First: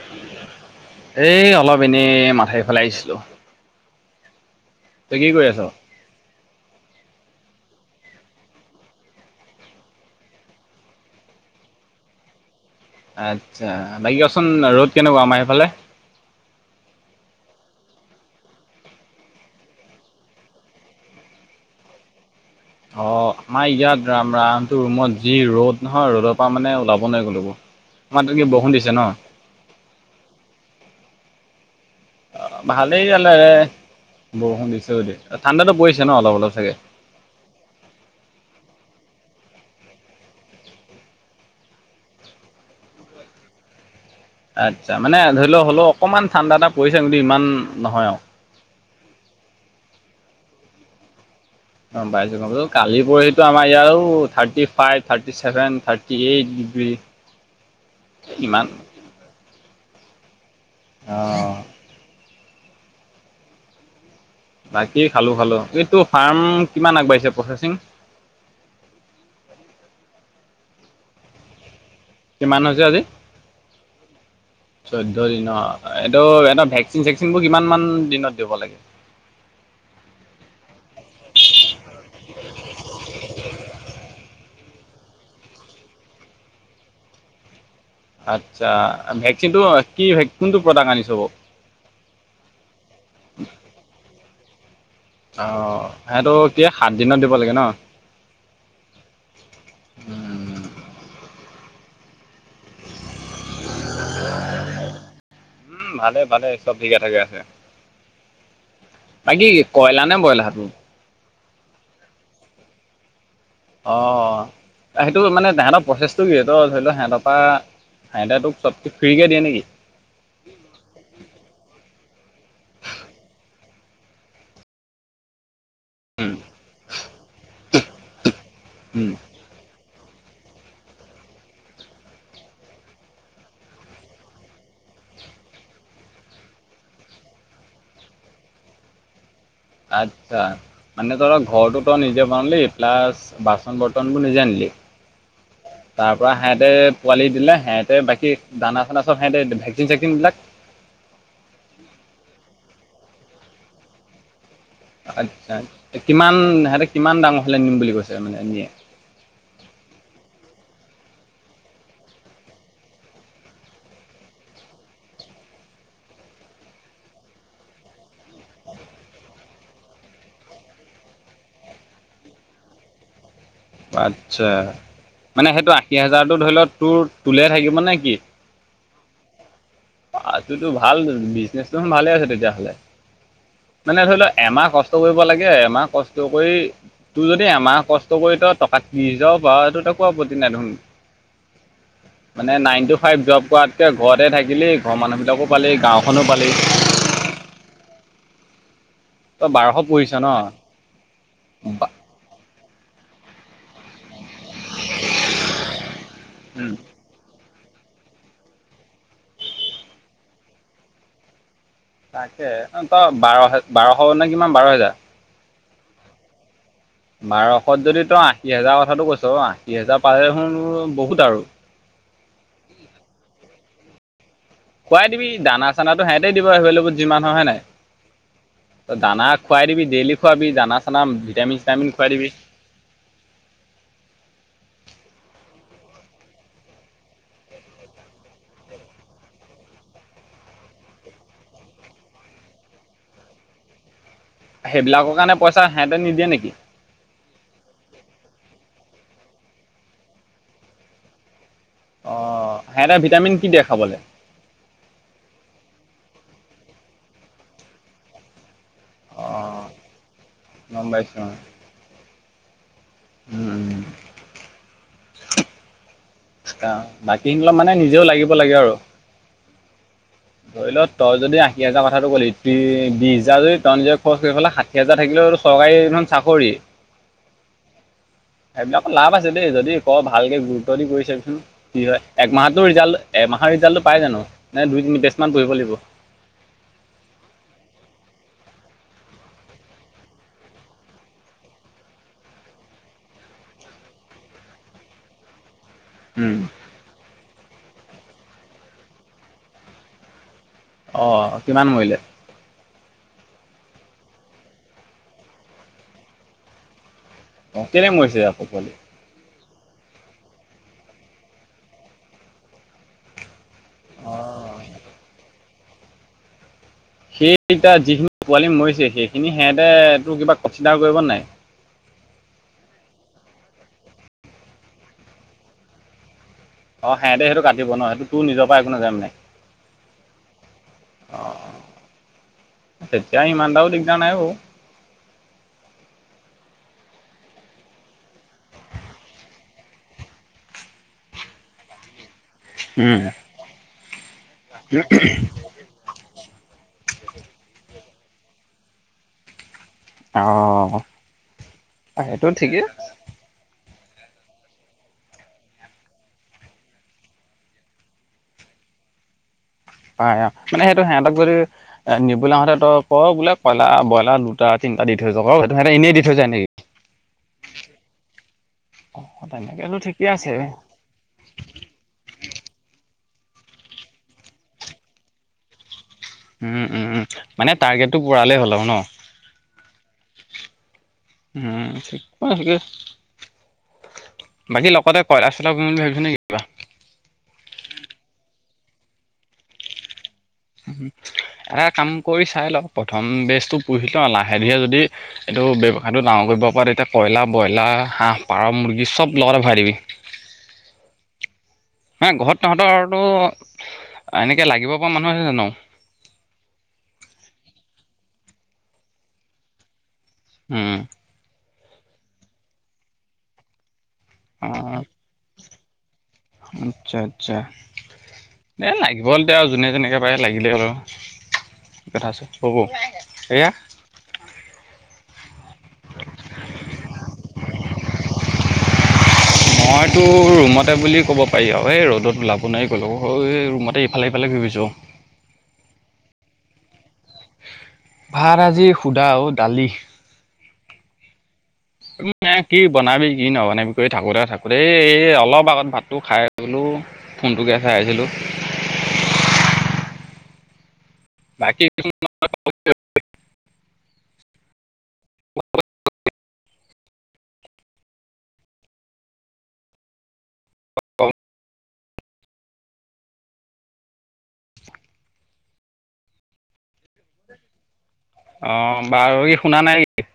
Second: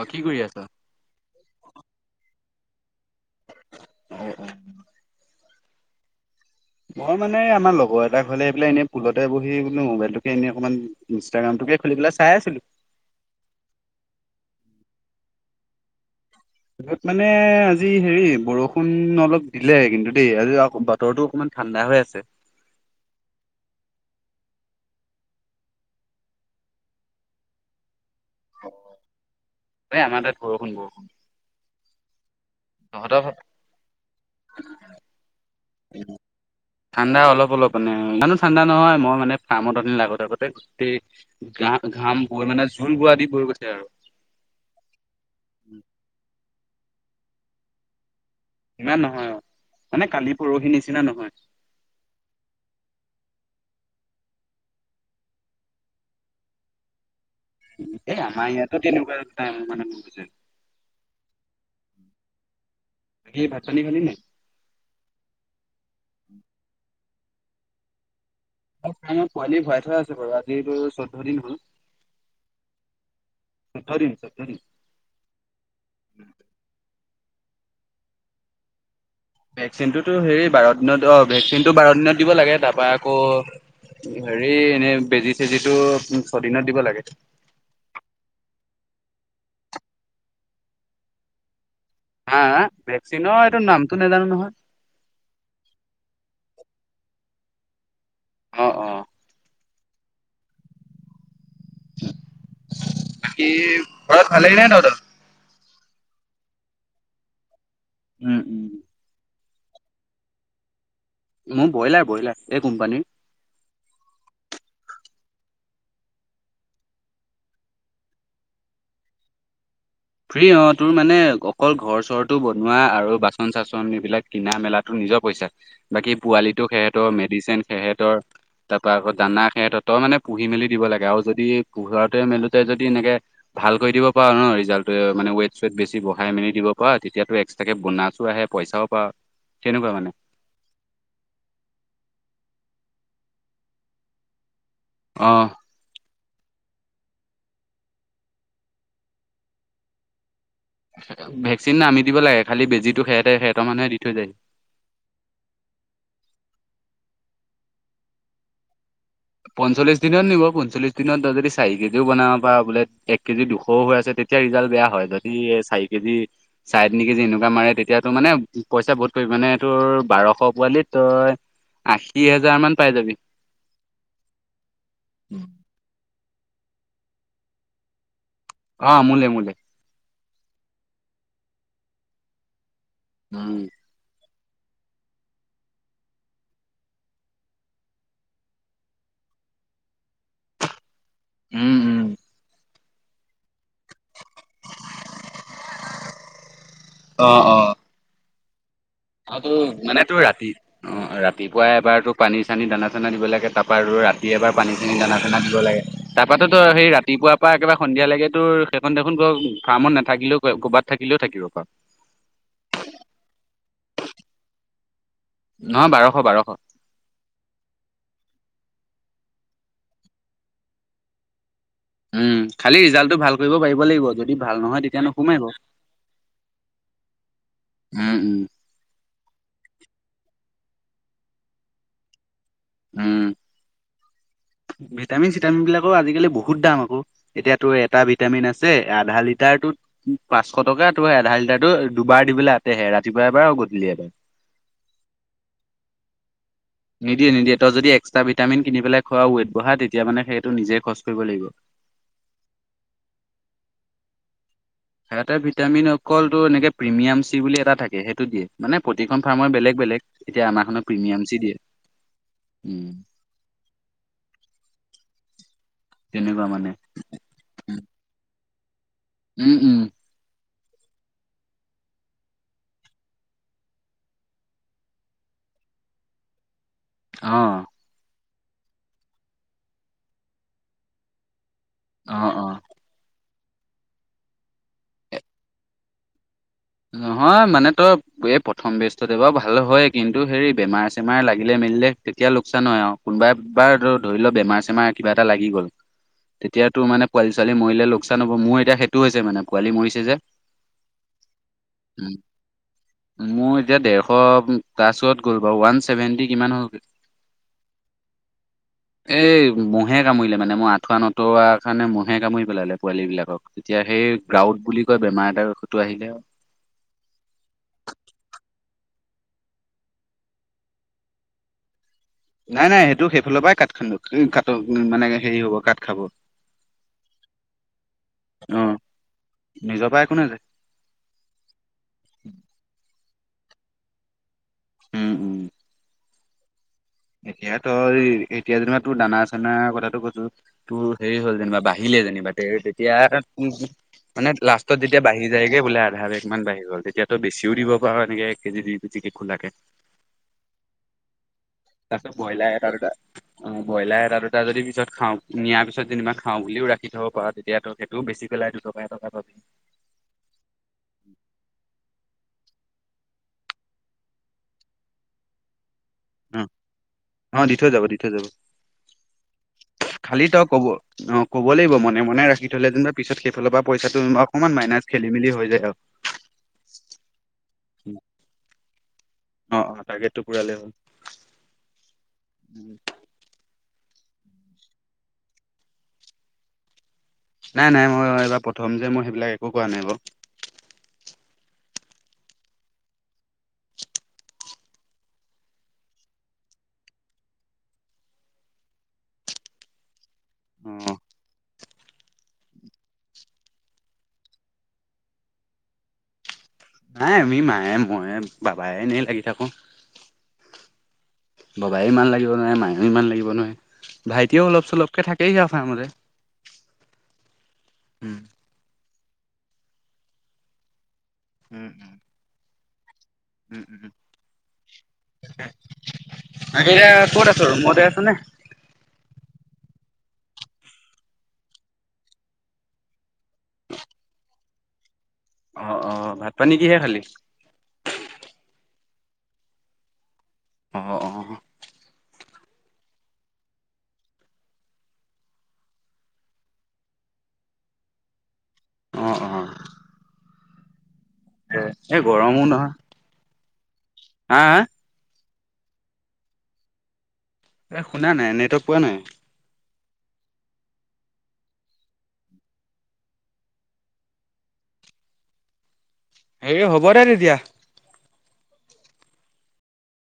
অ কি কৰি আছা? এ, এই অলপ এনেই মাথইফালে আহিছিলোঁ। অ, অ। তই কি কৰি আছ? মই মানে আমাৰ লগৰ এটা ক'লে বোলে, এনেই পুলটে বহি বোলো মোবাইলটোকে এনে অকমান ইনষ্টাগ্ৰামটোকে খুলি পেলাই চাই আছিলোঁ। আচ্ছা। বাকী ক'চোন আৰু ৰ'দ কেনেকুৱা আমাৰ এইফালে? ৰ'দ মানে আজি হেৰি বৰষুণ অলপ দিলে, কিন্তু দেই আজি বতৰটো অকণমান ঠাণ্ডা হৈ আছে। অ', আমাৰ ইয়াত ৰাম, ৰামটো ৰুমত যি ৰ'দ নহয়, ৰ'দৰ পৰা মানে ওলাব নোৱাৰি ক'লৈকো। আমাৰ তাত কি বৰষুণ দিছে ন'? অই আমাৰ তাত বৰষুণ, বৰষুণ। ভালেই তহঁতৰ হ'লে ফালে? বৰষুণ দিছে যদি। ঠাণ্ডাতো পৰিছে ন' অলপ, অলপ চাগে। ঠাণ্ডা অলপ অলপ মানে। ইমানো ঠাণ্ডা নহয়, মই মানে ফাৰ্মত লাগোতে আতে গোটেই গাত ঘাম বৈ মানে জোল বোৱা দি' বৈ' গৈছে আৰু। আচ্ছা। মানে ধৰি লও হ'লেও অকণমান ঠাণ্ডা এটা পৰিছে কিন্তু ইমান নহয় আৰু। ইমান নহয় অ', মানে কালি পৰহি নিচিনা নহয়। গম পাইছোঁ, গম পাইছোঁ। কালি পৰহি আমাৰ ইয়াতটো thirty five, thirty seven, thirty eight degree. এ, আমাৰ ইমান ইয়াতো তেনেকুৱাই মানে নুবুজে। অ'। বাকী ভাতা-পানী খালি নেকি? বাকী খালোঁ, খালোঁ। এইটো ফাৰ্ম কিমান আগবাঢ়িছে প্ৰচেচিং? পোৱালি ভৰাই থোৱা আছে বাৰু, আজি চৈধ্য দিন হ'ল। কিমান হৈছে আজি? চৈধ্য দিন চৈধ্য দিন। চৈধ্য দিনৰ অ'। এইটো ভেকচিন চেকচিনবোৰ কিমান মান দিনত দিব লাগে? ভেক চিনটোতো হেৰি বাৰ দিনত অ', ভেকচিনটো বাৰ দিনত দিব লাগে। তাৰ পৰা আকৌ হেৰি এনেই বেজি চেজিটো ছদিনত দিব লাগে। আচ্ছা। ভেকচিনটো কি কোনটো প্ৰডাক্ট আনিছ বাওঁ? হা' হা' ভেকচনৰ এইটো নামটো নোজানো নহয়। অ'। সেইটো কি সাত দিনত দিব লাগে ন'! অ', অ'। উম বাকি ঘৰত ভালে নে নাই তহতৰ? উম', ভালে, ভালে চব ঠিকে থাকে আছে। উম। বাকি কি কয়লা নে ব্ৰইলা? মোৰ ব্ৰইলাৰ, ব্ৰইলাৰ এই কোম্পানীৰ। অ', অ'। সেইটো মানে তাহেতৰ প্ৰচেছটো কি এইটো ধৰি লোৱা সেহতৰ পৰা ফাইডা তোক চব ফ্ৰীকে দিয়ে নেকি? ফ্ৰী হ' তোৰ মানে অকল ঘৰ চৰটো বনোৱা আৰু বাচন-চাচন এইবিলাক কিনা মেলাতো নিজৰ পইচা। বাকী পোৱালিটো সেহঁতৰ, মেডিচিন সেহঁতৰ, তাৰপা উম। আকৌ দানা সেহঁতৰ। তই মানে পুহি মেলি দিব লাগে আৰু যদি, পঢ়ুতে মেলোতে যদি এনেকে ভাল কৰি দিব পাৰ ন' ৰিজাল্ট। মানে ৱেট চেট বেছি বহাই মেলি দিব পাৰ, তেতিযাটো এক্সট্ৰাকে বনৌচ আহে পইচাও পাওঁ। আত আচ্ছা। মানে তই ঘৰটো তই নিজে বনিলি, প্লাছ বাচন-বৰ্তনবোৰ নিজে আনিলি। অ'। তাৰপা সেহঁতে পোৱালি দিলে, সেহতে বাকী দানা চানা চব সিহঁতে ভেকচিন চেকচিনবিলাক ভেকচিন আমি দিব লাগে, খালি বেজিতো সেহতৰ সিহতৰ মানুহে দি থৈ যায়হি। আচ্ছা, কিমান সিহঁতে কিমান ডাঙৰ প্লেনিং বুলি কৈছে মানে! [unintelligible] পঞ্চল্লিশ দিনত নিব পঞ্চল্লিশ দিনত তই যদি চাৰি কেজিও বনাব পাৰ বোলে। এক কেজি দুশও হৈ আছে তে। তেতিয়া ৰিজাল্ট বেয়া হয়, যদি এ চাৰি কেজি। ছাৰে তিনি কেজি এনেকুৱা মাৰে তেতিয়াতো মানে পইচা বহুত পৰিমানে তোৰ বাৰশ পোৱালিত তই। আশী হাজাৰ মান পাই যাবি। আচ্ছা মানে সেইটো আশী হাজাৰতো ধৰি ল তোৰ তোলে থাকিব নে কি? অ' মোলে মোলে। অ' যোনটো ভাল বিজনেচটো ভালে আছে তেতিয়াহ'লে। উম। মানে ধৰি ল এমাহ কষ্ট কৰিব লাগে। এমাহ কষ্ট কৰি তোৰ যদি এমাহ কষ্ট কৰি ত। টকা ত্ৰিশ হাজাৰো পাৱ এইটো তো আপত্তি নাই দেখোন। উম উম। মানে নাইন টু ফাইভ জব কৰাতকৈ ঘৰতে থাকিলে ঘৰৰ মানুহবিলাকো পালি গাঁওখনো পালি। অ' অ' অ তই তোৰ বাৰশ মানে পৰিছ তোৰ ন ৰাতি অ' উম ৰাতিপুৱাই এবাৰ তো। পানী চানী দানা চানা দিব লাগে। তাৰপৰা ৰাতি এবাৰ পানী চানী দানা চানা দিব লাগে তাৰপাতো তই সেই ৰাতি। ৰাতিপুৱাৰ পৰা একেবাৰে সন্ধিয়া লৈকে তোৰ সেইখন দেখোন ক ফাৰ্মত নাথাকিলেও ক'বাত থাকিলেও থাকিব পাৰ। তাকে ন তই বাৰ বাৰশ নে কিমান বাৰ হেজাৰ। নহয় বাৰশ বাৰশ। বাৰশত যদি তই আশী হাজাৰ কথাটো কৈছ আশী হাজাৰ পালে দেখোন বহুত আৰু। উম খালি ৰিজাল্টটো ভাল কৰিব পাৰিব লাগিব। যদি ভাল নহয়। তেতিয়া খোৱাই দিবি নোসোমাই বাৰু দানা চানাতো সিহঁতেই দিব এভেইলবল যিমান হয় হয়নে নাই। উম উম ত দানা খুৱাই দিবি ডেইলি খুৱাবি দানা চানা ভিটামিন চিটামিন খুৱাই দিবি। উম ভিটামিন চিটামিন বিলাকৰো আজিকালি বহুত দাম আকৌ। এতিয়া তোৰ এটা ভিটামিন আছে আধা লিটাৰটোত। পাঁচশ টকা টো আধা লিটাৰটো দুবাৰ দিবলৈ আতেহে ৰাতিপুৱা এবাৰ আৰু গধূলি এবাৰ। সেইবিলাকৰ কাৰণে পইচা সিহঁতে নিদিয়ে নেকি? নিদিয়ে নিদিয়ে তই যদি এক্সট্ৰা ভিটামিন কিনি পেলাই খোৱাঅ' ৱেট বঢ়া তেতিয়া মানে সেইটো নিজে খৰচ কৰিব লাগিব। অ সিহঁতে ভিটামিন কি দিয়ে খাবলৈ। সিহঁতে ভিটামিন অকল তোৰ এনেকে প্ৰিমিয়াম চি বুলি এটা থাকে সেইটো দিয়ে। মানে প্ৰতিখন অ ফাৰ্মৰ বেলেগ বেলেগ এতিয়া গম আমাৰখনত পাইছোঁ প্ৰিমিয়াম চি দিয়ে। উম উম উম। তেনেকুৱা মানে অ বাকী অলপ মানে নিজেও লাগিব লাগে আৰু। উম উম। ধৰি ল তই যদি আশী হাজাৰ কথাটো কলি ত বিশ হাজাৰ যদি তই নিজে খৰচ কৰি পেলে ষাঠি হেজাৰ থাকিলেও তো চৰকাৰী দেখোন চাকৰি। অ' সেইবিলাকৰ লাভ আছে দেই যদি কৰ ভালকে গুৰুত্ব দি কৰি চাবিচোন কি হয় অ', এক মাহত। অ'। তোৰ ৰিজাল্ট এমাহৰ ৰিজাল্টো পাই জানো নে দুই তিনি বেষ্ট মান পৰিব লাগিব। নহয় মানে তই। এই প্ৰথম বেষ্টতে বাৰু ভাল হয় কিন্তু হেৰি বেমাৰ চেমাৰ লাগিলে মেলিলে তেতিয়া লোকচান হয় আৰু। কোনোবাই বাৰ ধৰি লওক বেমাৰ চেমাৰ কিবা এটা লাগি গ'ল। তেতিয়া তোৰ মানে পোৱালি ছোৱালি মৰিলে লোকচান হ'ব মোৰ এতিয়া সেইটো হৈছে মানে পোৱালি মৰিছে যে। অ' কিমান মৰিল? [inaudible] মোৰ এতিয়া ডেৰশ প্লাছত গ'ল বাৰু, ওৱান ছেভেণ্টি কিমান হ'লগে। অ', কেলে মৰিছে আকৌ পোৱালি? এই ম'হে কামুৰিলে মানে, মই আঠুৱা নতৰা কাৰণে ম'হে কামুৰি পেলালে পোৱালীবিলাকক। এতিয়া সেই অঁ গ্ৰাউড বুলি কয় বেমাৰ এটাৰ সৌটো আহিলে। সেইকিটা যিখিনি পোৱালি মৰিছে, সেইখিনি সিহঁতে তোৰ কিবা কনচিডাৰ কৰিব নে নাই? নাই, নাই সেইটো সেইফালৰ পৰাই কাট খাব কা মানে হেৰি হ'ব কাট খাব। অ', সেহেতে সেইটো কাটিব ন, সেইটো তোৰ নিজৰ অ পৰা একো নাযায় মানে! নিজৰ পৰা একো নাযায় অ', তেতিয়া ইমান এটাও দিগদাৰ নাই বাৰু। উম। এতিয়া, তই এতিয়া যেনিবা তোৰ দানা চানা কথাটো কৈছোঁ। তোৰ হেৰি হ'ল যেনিবা, বাহিলে যেনিবা। তেতিয়া উম, মানে লাষ্টত, যেতিয়া বাঢ়ি যায়। তাকে বোলে আধা কেজিকে বাঢ়ি গ'ল, তেতিয়া বেছিও দিব পাৰা এনেক এক কেজি দুই কেজি কে খোলাকে। অ'। তাতো সেইটো কয়লাৰ ঠিকেই এটা দুটা। উম, ব্ৰইলাৰ এটা দুটা যদি পিছত খাওঁ নিয়াৰ পিছত যেনিবা খাওঁ বুলিও ৰাখি থ'ব পাৰ তেতিয়াটো তইও বেচি পেলাই দুটকা এটকা পাবি। পাই অ', মানে সেইটো সেহঁতক যদি এ, নিবলৈ আহোঁতে তই ক' বোলে বইলা, ব্ৰইলাৰ দুটা তিনিটা দি যাব, তেহঁতে এনেই দি থৈ যায় উম, নেকি? অ', দি থৈ যাব, দি থৈ যাব। অ', [unintelligible] ঠিকে খালি আছে। তই ক'ব অ', ক'ব লাগিব মনে, মনে ৰাখি থ'লে যেনিবা পিছত সেইফালৰ পৰা পইচাটো অকমান মাইনাচ খেলি মেলি হৈ যায় আৰু। উম, উম, উম, মানে টাৰগ্ৰেটো অ পোৰালেই হ'ল আৰু ন'! অ', টাৰগ্ৰেটো পুৰালে হ'ল। উম, ঠিকে আছে। বাকী লগতে কয়লা [unintelligible] বুলি ভাবিছো নেকি? নাই, নাই মই এইবাৰ প্ৰথম যে মই সেইবিলাক একো কৰা নাই বাৰু। এটা কাম কৰি চাই লওঁক, প্ৰথম বেজটো পুহি লওঁ লাহে ধীৰে যদি এইটো ব্যৱসায়টো ডাঙৰ কৰিব পাৰে, এতিয়া কয়লাৰ ব্ৰইলাৰ হাঁহ পাৰ মুৰ্গী চব লগতে ভৰাই দিবি। উম। নাই ঘৰত তহঁতৰ এনেকৈ লাগিব পৰা মানুহ আছে জানো? নাই আমি মায়ে মইে বাবায়ে এনেই লাগি থাকোঁ। উম। বাবাই ইমান লাগিব নোৱাৰে, মায়ো ইমান লাগিব নোৱাৰে। ভাইটিও অলপ অ', চলপকে থাকে হি আৰু ফাৰ্মতে, আচ্ছা আচ্ছা। উম। এ, লাগিবলে দে আৰু যোনে যেনেকে পাৰে লাগিলে হ'ল। উম, উম। কথা আছে [unintelligible] এ উম উম। এতিয়া ক'ত আছ আৰু ৰুমতে আছ নে? [inaudible] মইতো ৰুমতে বুলি ক'ব পাৰি আৰু এই ৰ'দত ওলাব নোৱাৰি গ'লো এই ৰুমতে ইফালে সিফাল ঘুৰি ফুৰিছোঁ। অ', অ', ভাত পানী কিহে খালি? ভাত আজি শুদা অ', দালি। অ', অ'। [unintelligible] কি বনাবি, কি নবনাবি কৰি থাকোঁতে, থাকোঁতে এই, এই অলপ আগত ভাতটো খাই বোলো ফোনটোকে চাই আহিছিলোঁ। অঁ অঁ। এ বাকী এই গৰমো নহয়। হা হা। এ শুনা নাই নেটৱৰ্ক পোৱা নাই। অঁ অঁ। হেৰি হ'ব দে তেতিয়া। অ' বাৰু কি শুনা নাই নেকি?